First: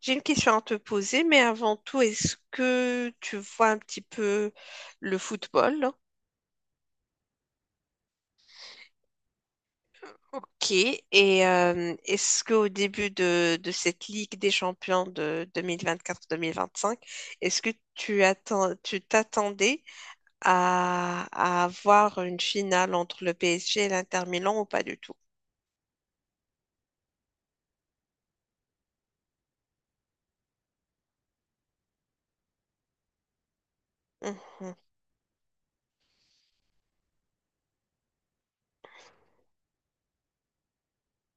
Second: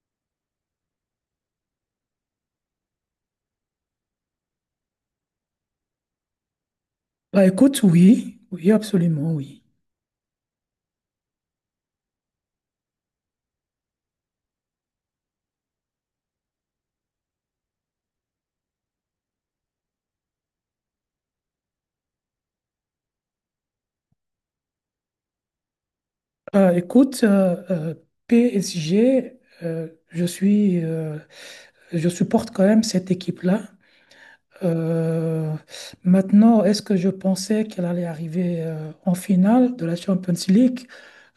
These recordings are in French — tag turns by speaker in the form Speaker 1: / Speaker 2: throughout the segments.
Speaker 1: J'ai une question à te poser, mais avant tout, est-ce que tu vois un petit peu le football?
Speaker 2: Écoute, oui, oui, absolument, oui.
Speaker 1: Ok. Et est-ce qu'au début de cette Ligue des champions de 2024-2025, est-ce que tu t'attendais à avoir une finale entre le PSG et l'Inter Milan ou pas du tout?
Speaker 2: Écoute, PSG, je suis, je supporte quand même cette équipe-là.
Speaker 1: Mhm.
Speaker 2: Euh, Maintenant, est-ce que je pensais qu'elle allait arriver en finale de la Champions League?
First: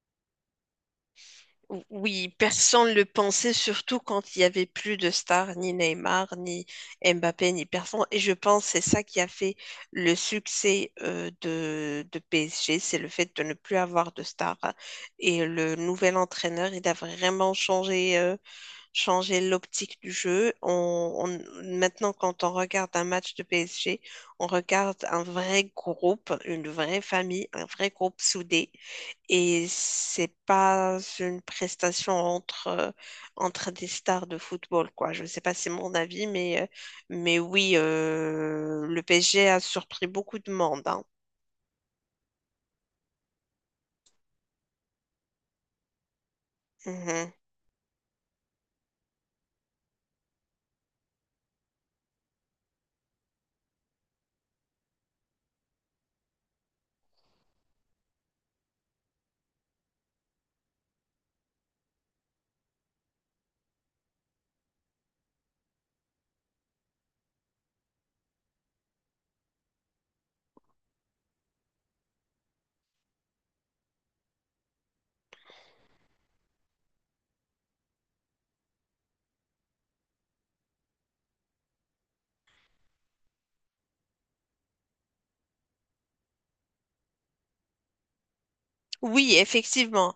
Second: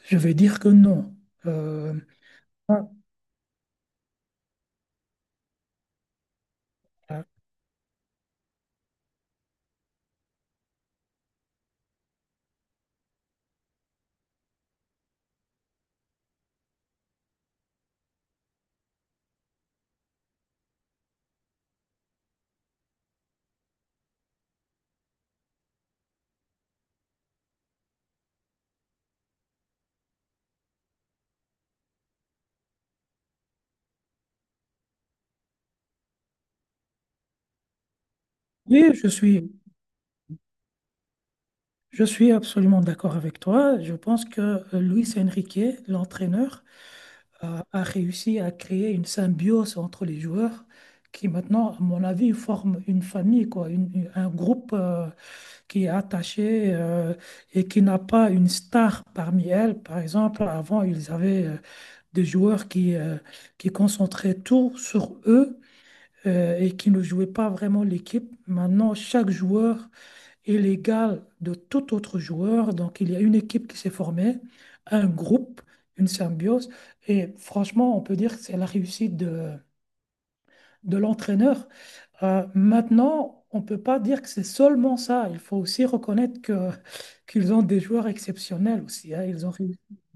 Speaker 2: Je vais dire que non. Euh,
Speaker 1: Oui, personne
Speaker 2: ah,
Speaker 1: ne le pensait, surtout quand il n'y avait plus de stars, ni Neymar, ni
Speaker 2: ah,
Speaker 1: Mbappé, ni personne. Et je pense que c'est ça qui a fait le succès de PSG, c'est le fait de ne plus avoir de stars. Et le nouvel entraîneur, il a vraiment changé changer l'optique du jeu. Maintenant, quand on regarde un match de PSG, on regarde un vrai groupe, une vraie famille, un vrai groupe soudé. Et c'est pas une prestation entre des stars de football, quoi. Je ne sais pas, si c'est mon avis, mais oui,
Speaker 2: oui,
Speaker 1: le PSG a surpris beaucoup de monde, hein.
Speaker 2: je suis absolument d'accord avec toi. Je pense que Luis Enrique, l'entraîneur,
Speaker 1: Mhm.
Speaker 2: a réussi à créer une symbiose entre les joueurs qui maintenant, à mon avis, forment une famille, quoi, un groupe qui est attaché et qui n'a pas une star parmi elles. Par exemple, avant, ils avaient des joueurs qui concentraient tout sur eux et qui ne jouaient pas vraiment l'équipe. Maintenant, chaque joueur est l'égal de tout autre joueur. Donc, il y a une équipe qui s'est formée, un groupe, une symbiose. Et franchement, on peut dire que c'est la réussite de l'entraîneur. Maintenant, on ne peut pas dire que c'est seulement ça. Il faut aussi reconnaître que, qu'ils ont des joueurs exceptionnels aussi, hein.
Speaker 1: Oui,
Speaker 2: Ils ont réussi.
Speaker 1: effectivement.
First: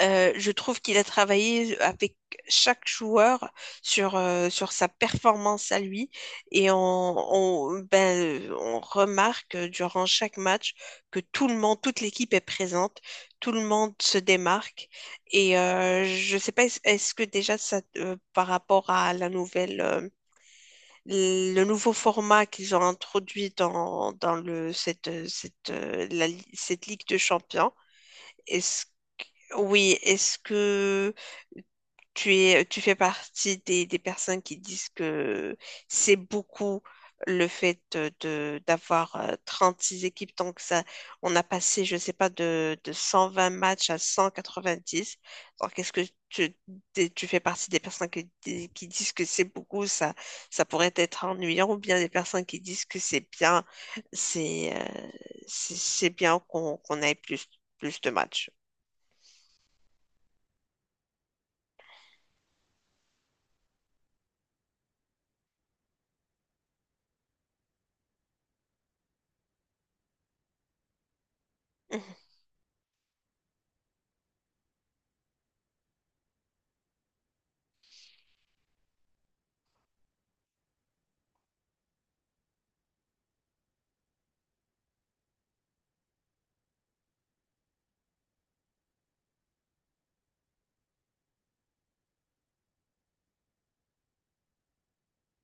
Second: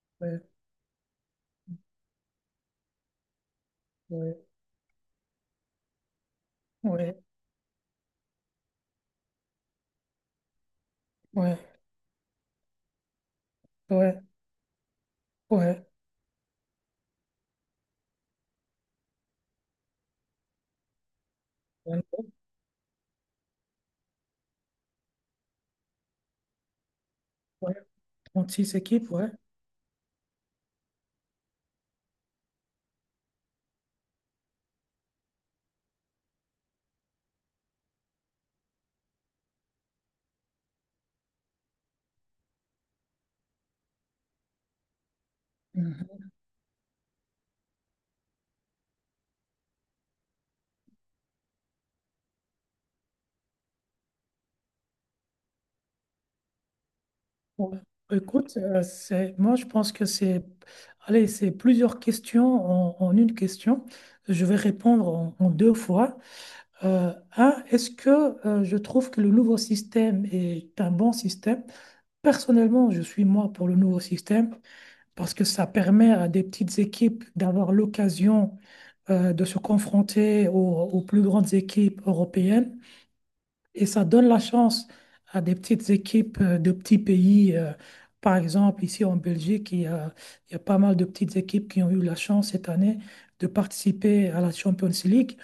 Speaker 2: Ouais,
Speaker 1: Je trouve qu'il a travaillé avec chaque joueur sur,
Speaker 2: ouais,
Speaker 1: euh, sur sa performance à lui et
Speaker 2: ouais,
Speaker 1: on remarque durant chaque match que
Speaker 2: ouais,
Speaker 1: toute l'équipe est présente, tout le monde se démarque et
Speaker 2: ouais,
Speaker 1: je sais pas, est-ce que déjà ça, par rapport à la nouvelle, le nouveau format qu'ils ont introduit dans, dans le, cette, cette, la cette Ligue de Champions,
Speaker 2: ouais. 36
Speaker 1: est-ce
Speaker 2: équipes, ouais.
Speaker 1: oui, est-ce que tu fais partie des personnes qui disent que c'est beaucoup, le fait de, d'avoir six équipes, donc ça, on a passé, je sais pas, de 120 matchs à 190. Donc, est-ce que
Speaker 2: Mm.
Speaker 1: tu, tu fais partie des personnes qui disent que c'est beaucoup, ça pourrait être ennuyant, ou bien des personnes qui disent que c'est bien, c'est euh, c'est bien qu'on ait plus,
Speaker 2: Ouais.
Speaker 1: plus de matchs?
Speaker 2: Écoute, c'est, moi je pense que c'est, allez, c'est plusieurs questions en, en une question. Je vais répondre en, en deux fois. Un, est-ce que je trouve que le nouveau système est un bon système? Personnellement, je suis moi pour le nouveau système parce que ça permet à des petites équipes d'avoir l'occasion de se confronter aux plus grandes équipes européennes. Et ça donne la chance à des petites équipes de petits pays. Par exemple, ici en Belgique, il y a pas mal de petites équipes qui ont eu la chance cette année de participer à la Champions League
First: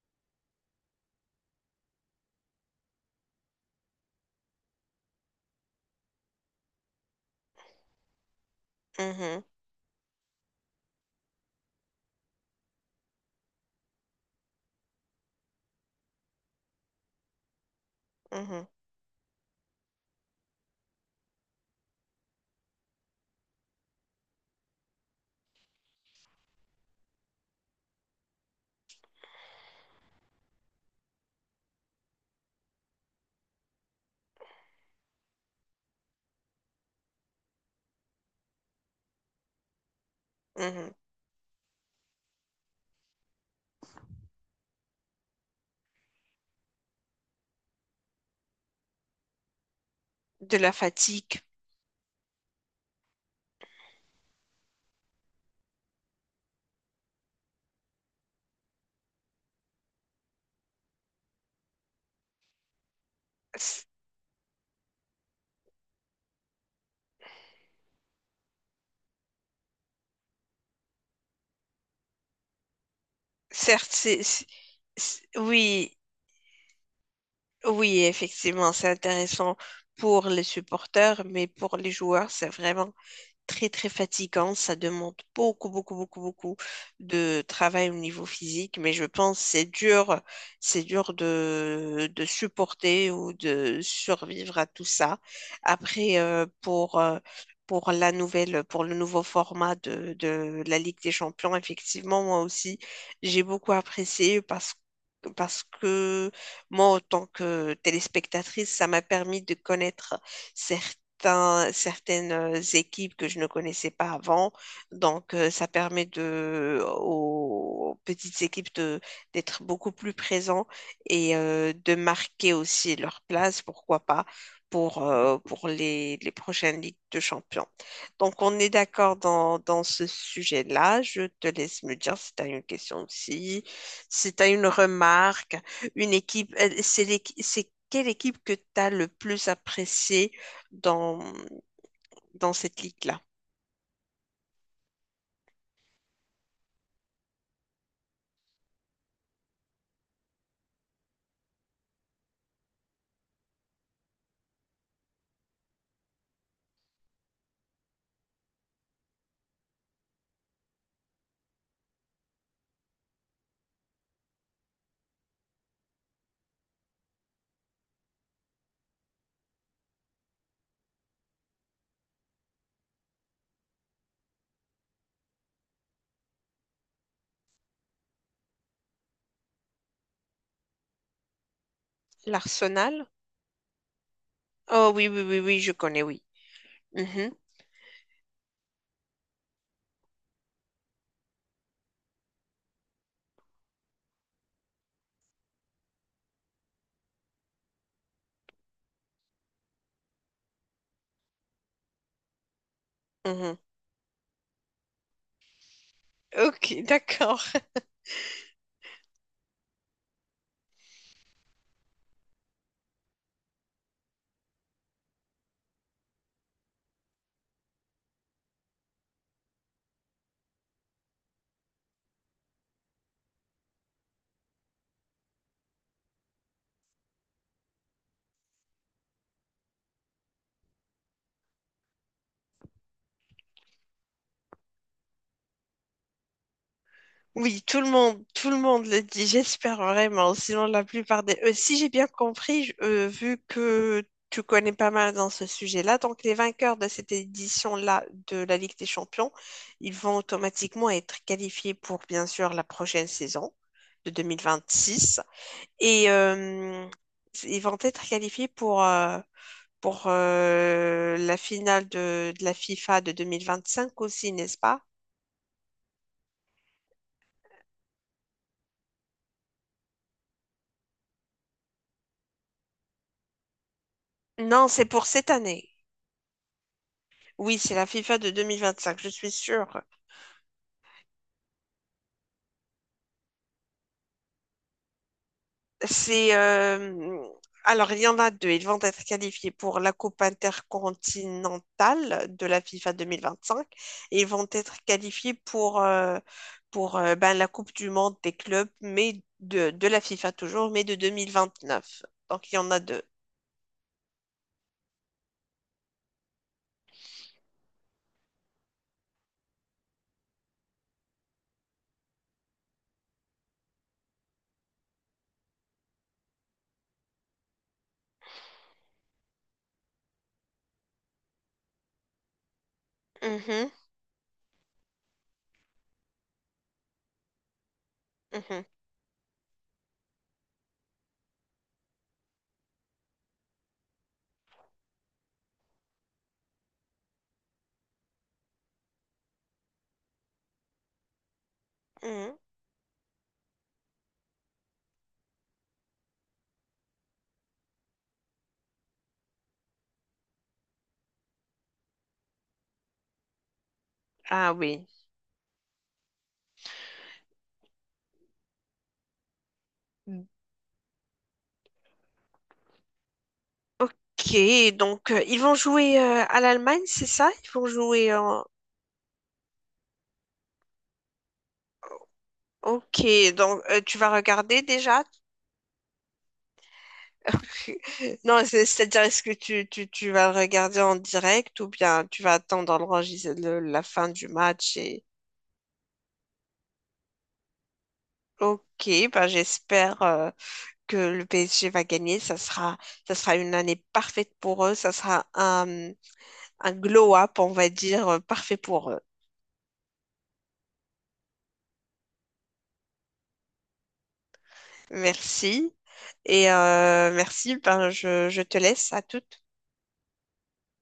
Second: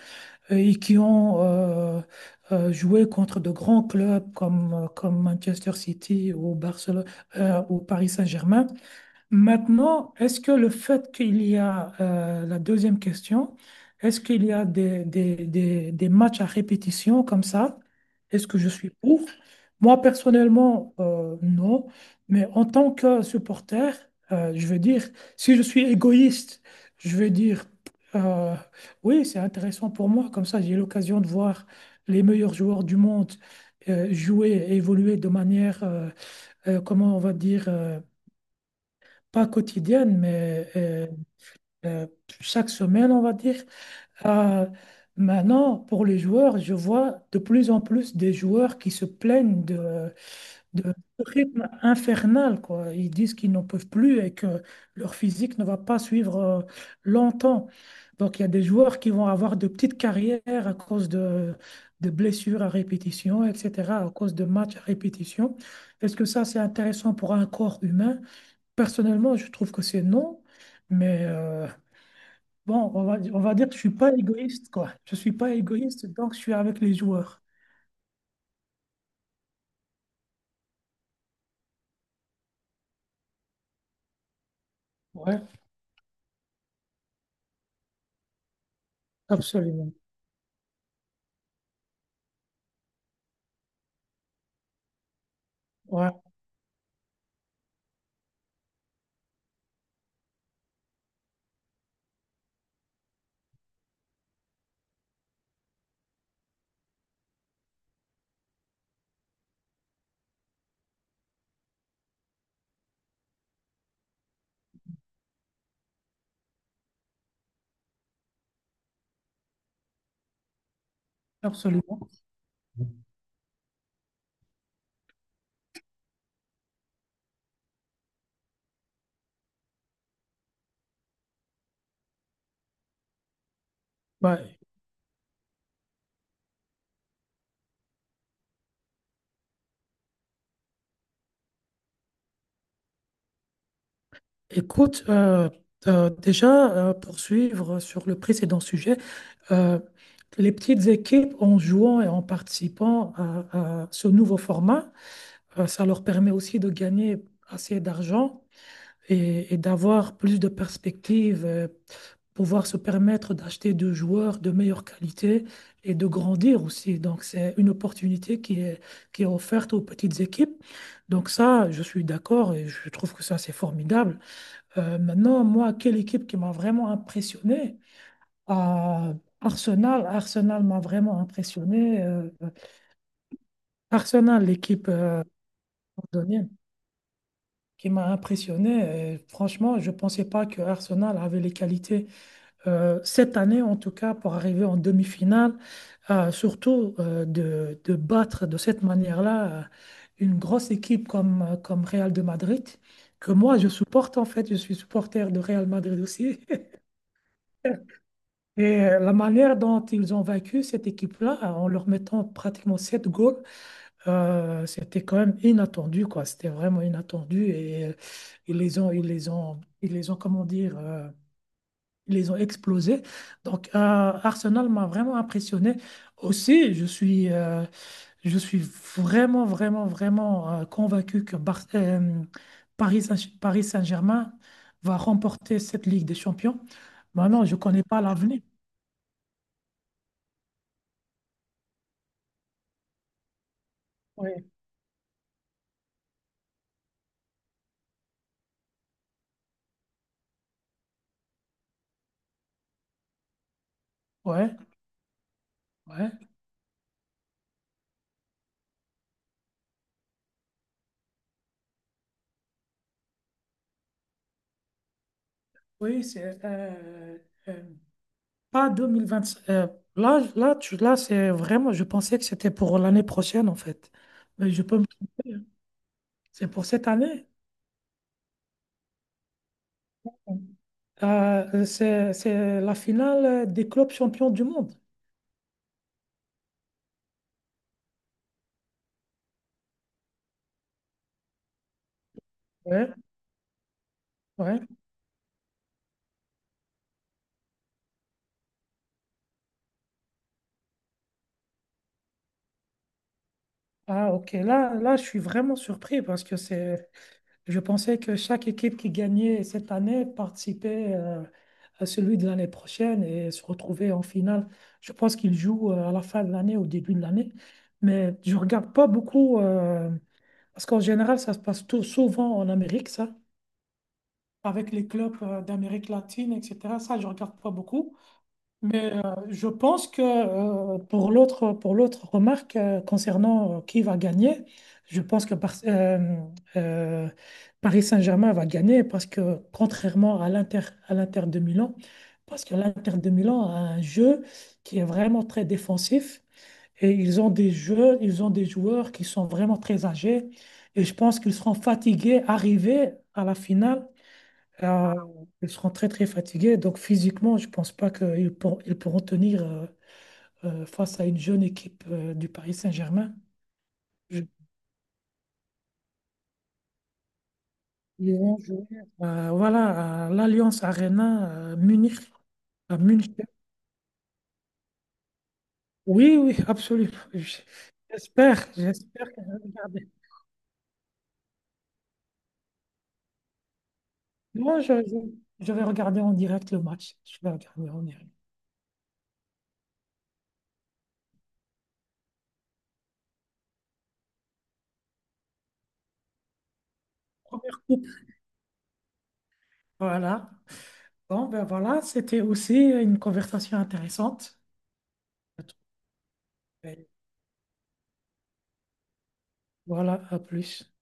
Speaker 2: et qui ont joué contre de grands clubs comme, comme Manchester City ou Barcelone ou Paris Saint-Germain.
Speaker 1: Mhm.
Speaker 2: Maintenant, est-ce que le fait qu'il y a la deuxième question, est-ce qu'il y a des matchs à répétition comme ça? Est-ce que
Speaker 1: Mhm,
Speaker 2: je suis pour? Moi, personnellement, non. Mais en tant que supporter, je veux dire, si je suis égoïste, je veux dire, euh, oui, c'est intéressant pour moi. Comme ça, j'ai l'occasion de voir les meilleurs joueurs du monde jouer et évoluer de manière, comment on va dire... pas quotidienne, mais
Speaker 1: mhm.
Speaker 2: euh, chaque semaine, on va dire. Euh, Maintenant, pour les joueurs, je vois de plus en plus des joueurs qui se plaignent
Speaker 1: De la
Speaker 2: de ce
Speaker 1: fatigue.
Speaker 2: rythme infernal, quoi. Ils disent qu'ils n'en peuvent plus et que leur physique ne va pas suivre longtemps. Donc, il y a des joueurs qui vont avoir de petites carrières à cause de blessures à répétition,
Speaker 1: C-
Speaker 2: etc., à cause de matchs à répétition. Est-ce que ça, c'est intéressant pour un corps humain? Personnellement, je trouve que c'est non, mais bon, on va dire que je suis
Speaker 1: Certes,
Speaker 2: pas égoïste, quoi. Je suis pas
Speaker 1: oui,
Speaker 2: égoïste, donc je suis avec les joueurs.
Speaker 1: oui, effectivement, c'est intéressant pour les supporters, mais pour les joueurs, c'est vraiment très très fatigant. Ça demande
Speaker 2: Ouais,
Speaker 1: beaucoup beaucoup beaucoup beaucoup de travail au niveau physique, mais je pense que
Speaker 2: absolument.
Speaker 1: c'est dur de supporter ou de survivre à tout ça.
Speaker 2: Ouais,
Speaker 1: Après, pour le nouveau format de la Ligue des Champions, effectivement, moi aussi, j'ai beaucoup apprécié parce que moi, en tant que téléspectatrice, ça m'a permis de connaître certains certaines équipes que je ne connaissais pas avant. Donc, ça permet de, aux petites équipes d'être beaucoup plus présents et de
Speaker 2: absolument.
Speaker 1: marquer aussi leur place, pourquoi pas, pour les prochaines Ligues de Champions. Donc, on est d'accord dans ce sujet-là. Je te laisse me dire si tu as une question aussi, si
Speaker 2: Bah,
Speaker 1: tu as une remarque, une équipe, c'est quelle équipe que tu as le plus appréciée dans, dans cette ligue-là.
Speaker 2: écoute, déjà, pour suivre sur le précédent sujet, euh, les petites équipes, en jouant et en participant à ce nouveau format, ça leur permet aussi de gagner assez d'argent et d'avoir plus de perspectives. Pouvoir se permettre d'acheter deux joueurs de meilleure qualité et de grandir aussi. Donc, c'est une opportunité qui est offerte aux petites équipes. Donc, ça, je suis d'accord et je trouve que ça, c'est formidable. Maintenant, moi, quelle équipe qui m'a vraiment impressionné? Euh, Arsenal. Arsenal m'a vraiment impressionné.
Speaker 1: L'Arsenal?
Speaker 2: Arsenal, l'équipe
Speaker 1: Oh oui, oui, oui, oui, je connais, oui.
Speaker 2: londonienne,
Speaker 1: Mhm,
Speaker 2: qui m'a impressionné. Et franchement, je ne pensais pas que Arsenal avait les qualités cette année, en tout cas, pour arriver en demi-finale. Surtout de battre de cette manière-là une grosse équipe comme, comme Real de Madrid, que
Speaker 1: mhm.
Speaker 2: moi je supporte en fait, je suis supporter de Real Madrid aussi.
Speaker 1: Ok, d'accord.
Speaker 2: Et la manière dont ils ont vaincu cette équipe-là, en leur mettant pratiquement sept goals, c'était quand même inattendu, quoi. C'était vraiment inattendu et ils les ont, comment dire, ils les ont explosés. Donc, Arsenal m'a vraiment impressionné. Aussi, je suis vraiment, vraiment, vraiment convaincu que Paris Saint-Germain va remporter cette Ligue des Champions. Maintenant, je ne
Speaker 1: Oui,
Speaker 2: connais pas l'avenir.
Speaker 1: tout le monde le dit, j'espère vraiment. Sinon, la plupart des... Si j'ai bien compris, vu que tu
Speaker 2: Oui,
Speaker 1: connais pas mal dans ce sujet-là, donc les vainqueurs de cette édition-là de la Ligue des Champions, ils vont automatiquement être qualifiés pour, bien sûr, la prochaine saison de deux mille
Speaker 2: ouais,
Speaker 1: vingt six Et
Speaker 2: ouais.
Speaker 1: ils vont être qualifiés pour, la finale de la FIFA de 2025 aussi, n'est-ce pas?
Speaker 2: Oui, c'est euh, pas 2025. Là, c'est vraiment, je pensais que c'était pour l'année prochaine, en fait. Mais je
Speaker 1: Non,
Speaker 2: peux
Speaker 1: c'est
Speaker 2: me
Speaker 1: pour cette
Speaker 2: tromper, hein.
Speaker 1: année.
Speaker 2: C'est pour cette année.
Speaker 1: Oui, c'est la FIFA de 2025, je suis sûre.
Speaker 2: C'est la finale des clubs champions du monde.
Speaker 1: C'est Alors il y en a deux. Ils vont être qualifiés pour la Coupe intercontinentale de la FIFA
Speaker 2: Ouais,
Speaker 1: 2025 et ils vont
Speaker 2: ouais.
Speaker 1: être qualifiés pour ben, la Coupe du monde des clubs, mais de la FIFA toujours, mais de 2029. Donc il y en a deux.
Speaker 2: Ah, ok. Là, là, je suis vraiment surpris parce que c'est, je pensais que chaque équipe qui gagnait cette année participait à celui de l'année prochaine et se retrouvait en finale. Je pense qu'ils jouent à la fin de l'année, au début de l'année. Mais je regarde pas beaucoup parce qu'en général, ça se passe tout, souvent en Amérique, ça,
Speaker 1: Mhm,
Speaker 2: avec les clubs d'Amérique latine, etc. Ça, je regarde pas beaucoup.
Speaker 1: mhm,
Speaker 2: Mais je pense que pour l'autre remarque concernant qui va gagner, je pense que euh, Paris Saint-Germain va gagner parce que contrairement à l'Inter de Milan,
Speaker 1: mhm.
Speaker 2: parce que l'Inter de Milan a un jeu qui est vraiment très défensif et ils ont des joueurs qui sont vraiment très âgés et je pense qu'ils seront fatigués arrivés à la finale.
Speaker 1: Ah oui.
Speaker 2: ah, Ils seront très très fatigués, donc physiquement, je ne pense pas ils pourront tenir face à une jeune équipe du Paris Saint-Germain. Je-
Speaker 1: Ok, donc ils vont jouer à l'Allemagne, c'est ça? Ils vont jouer
Speaker 2: Ils vont
Speaker 1: en...
Speaker 2: jouer voilà, à l'Alliance Arena à Munich, à
Speaker 1: Ok,
Speaker 2: Munich.
Speaker 1: donc tu vas regarder déjà?
Speaker 2: Oui, oui, absolument. J-
Speaker 1: Tu- Non,
Speaker 2: J'espère,
Speaker 1: c'est- c'est-à-dire
Speaker 2: j'espère que
Speaker 1: est-ce
Speaker 2: je
Speaker 1: que
Speaker 2: vais regarder.
Speaker 1: tu vas le regarder en direct ou bien tu vas attendre la fin du
Speaker 2: Moi,
Speaker 1: match et...
Speaker 2: je vais regarder en direct le match. Je vais regarder en direct.
Speaker 1: Ok, bah, j'espère que le PSG va gagner. Ça sera une année parfaite pour eux. Ça sera un glow-up, on
Speaker 2: Première
Speaker 1: va
Speaker 2: coupe.
Speaker 1: dire, parfait pour eux.
Speaker 2: Voilà. Bon, ben voilà, c'était aussi une conversation intéressante.
Speaker 1: Merci. Et merci, ben, je te laisse à toutes.
Speaker 2: Voilà, à plus.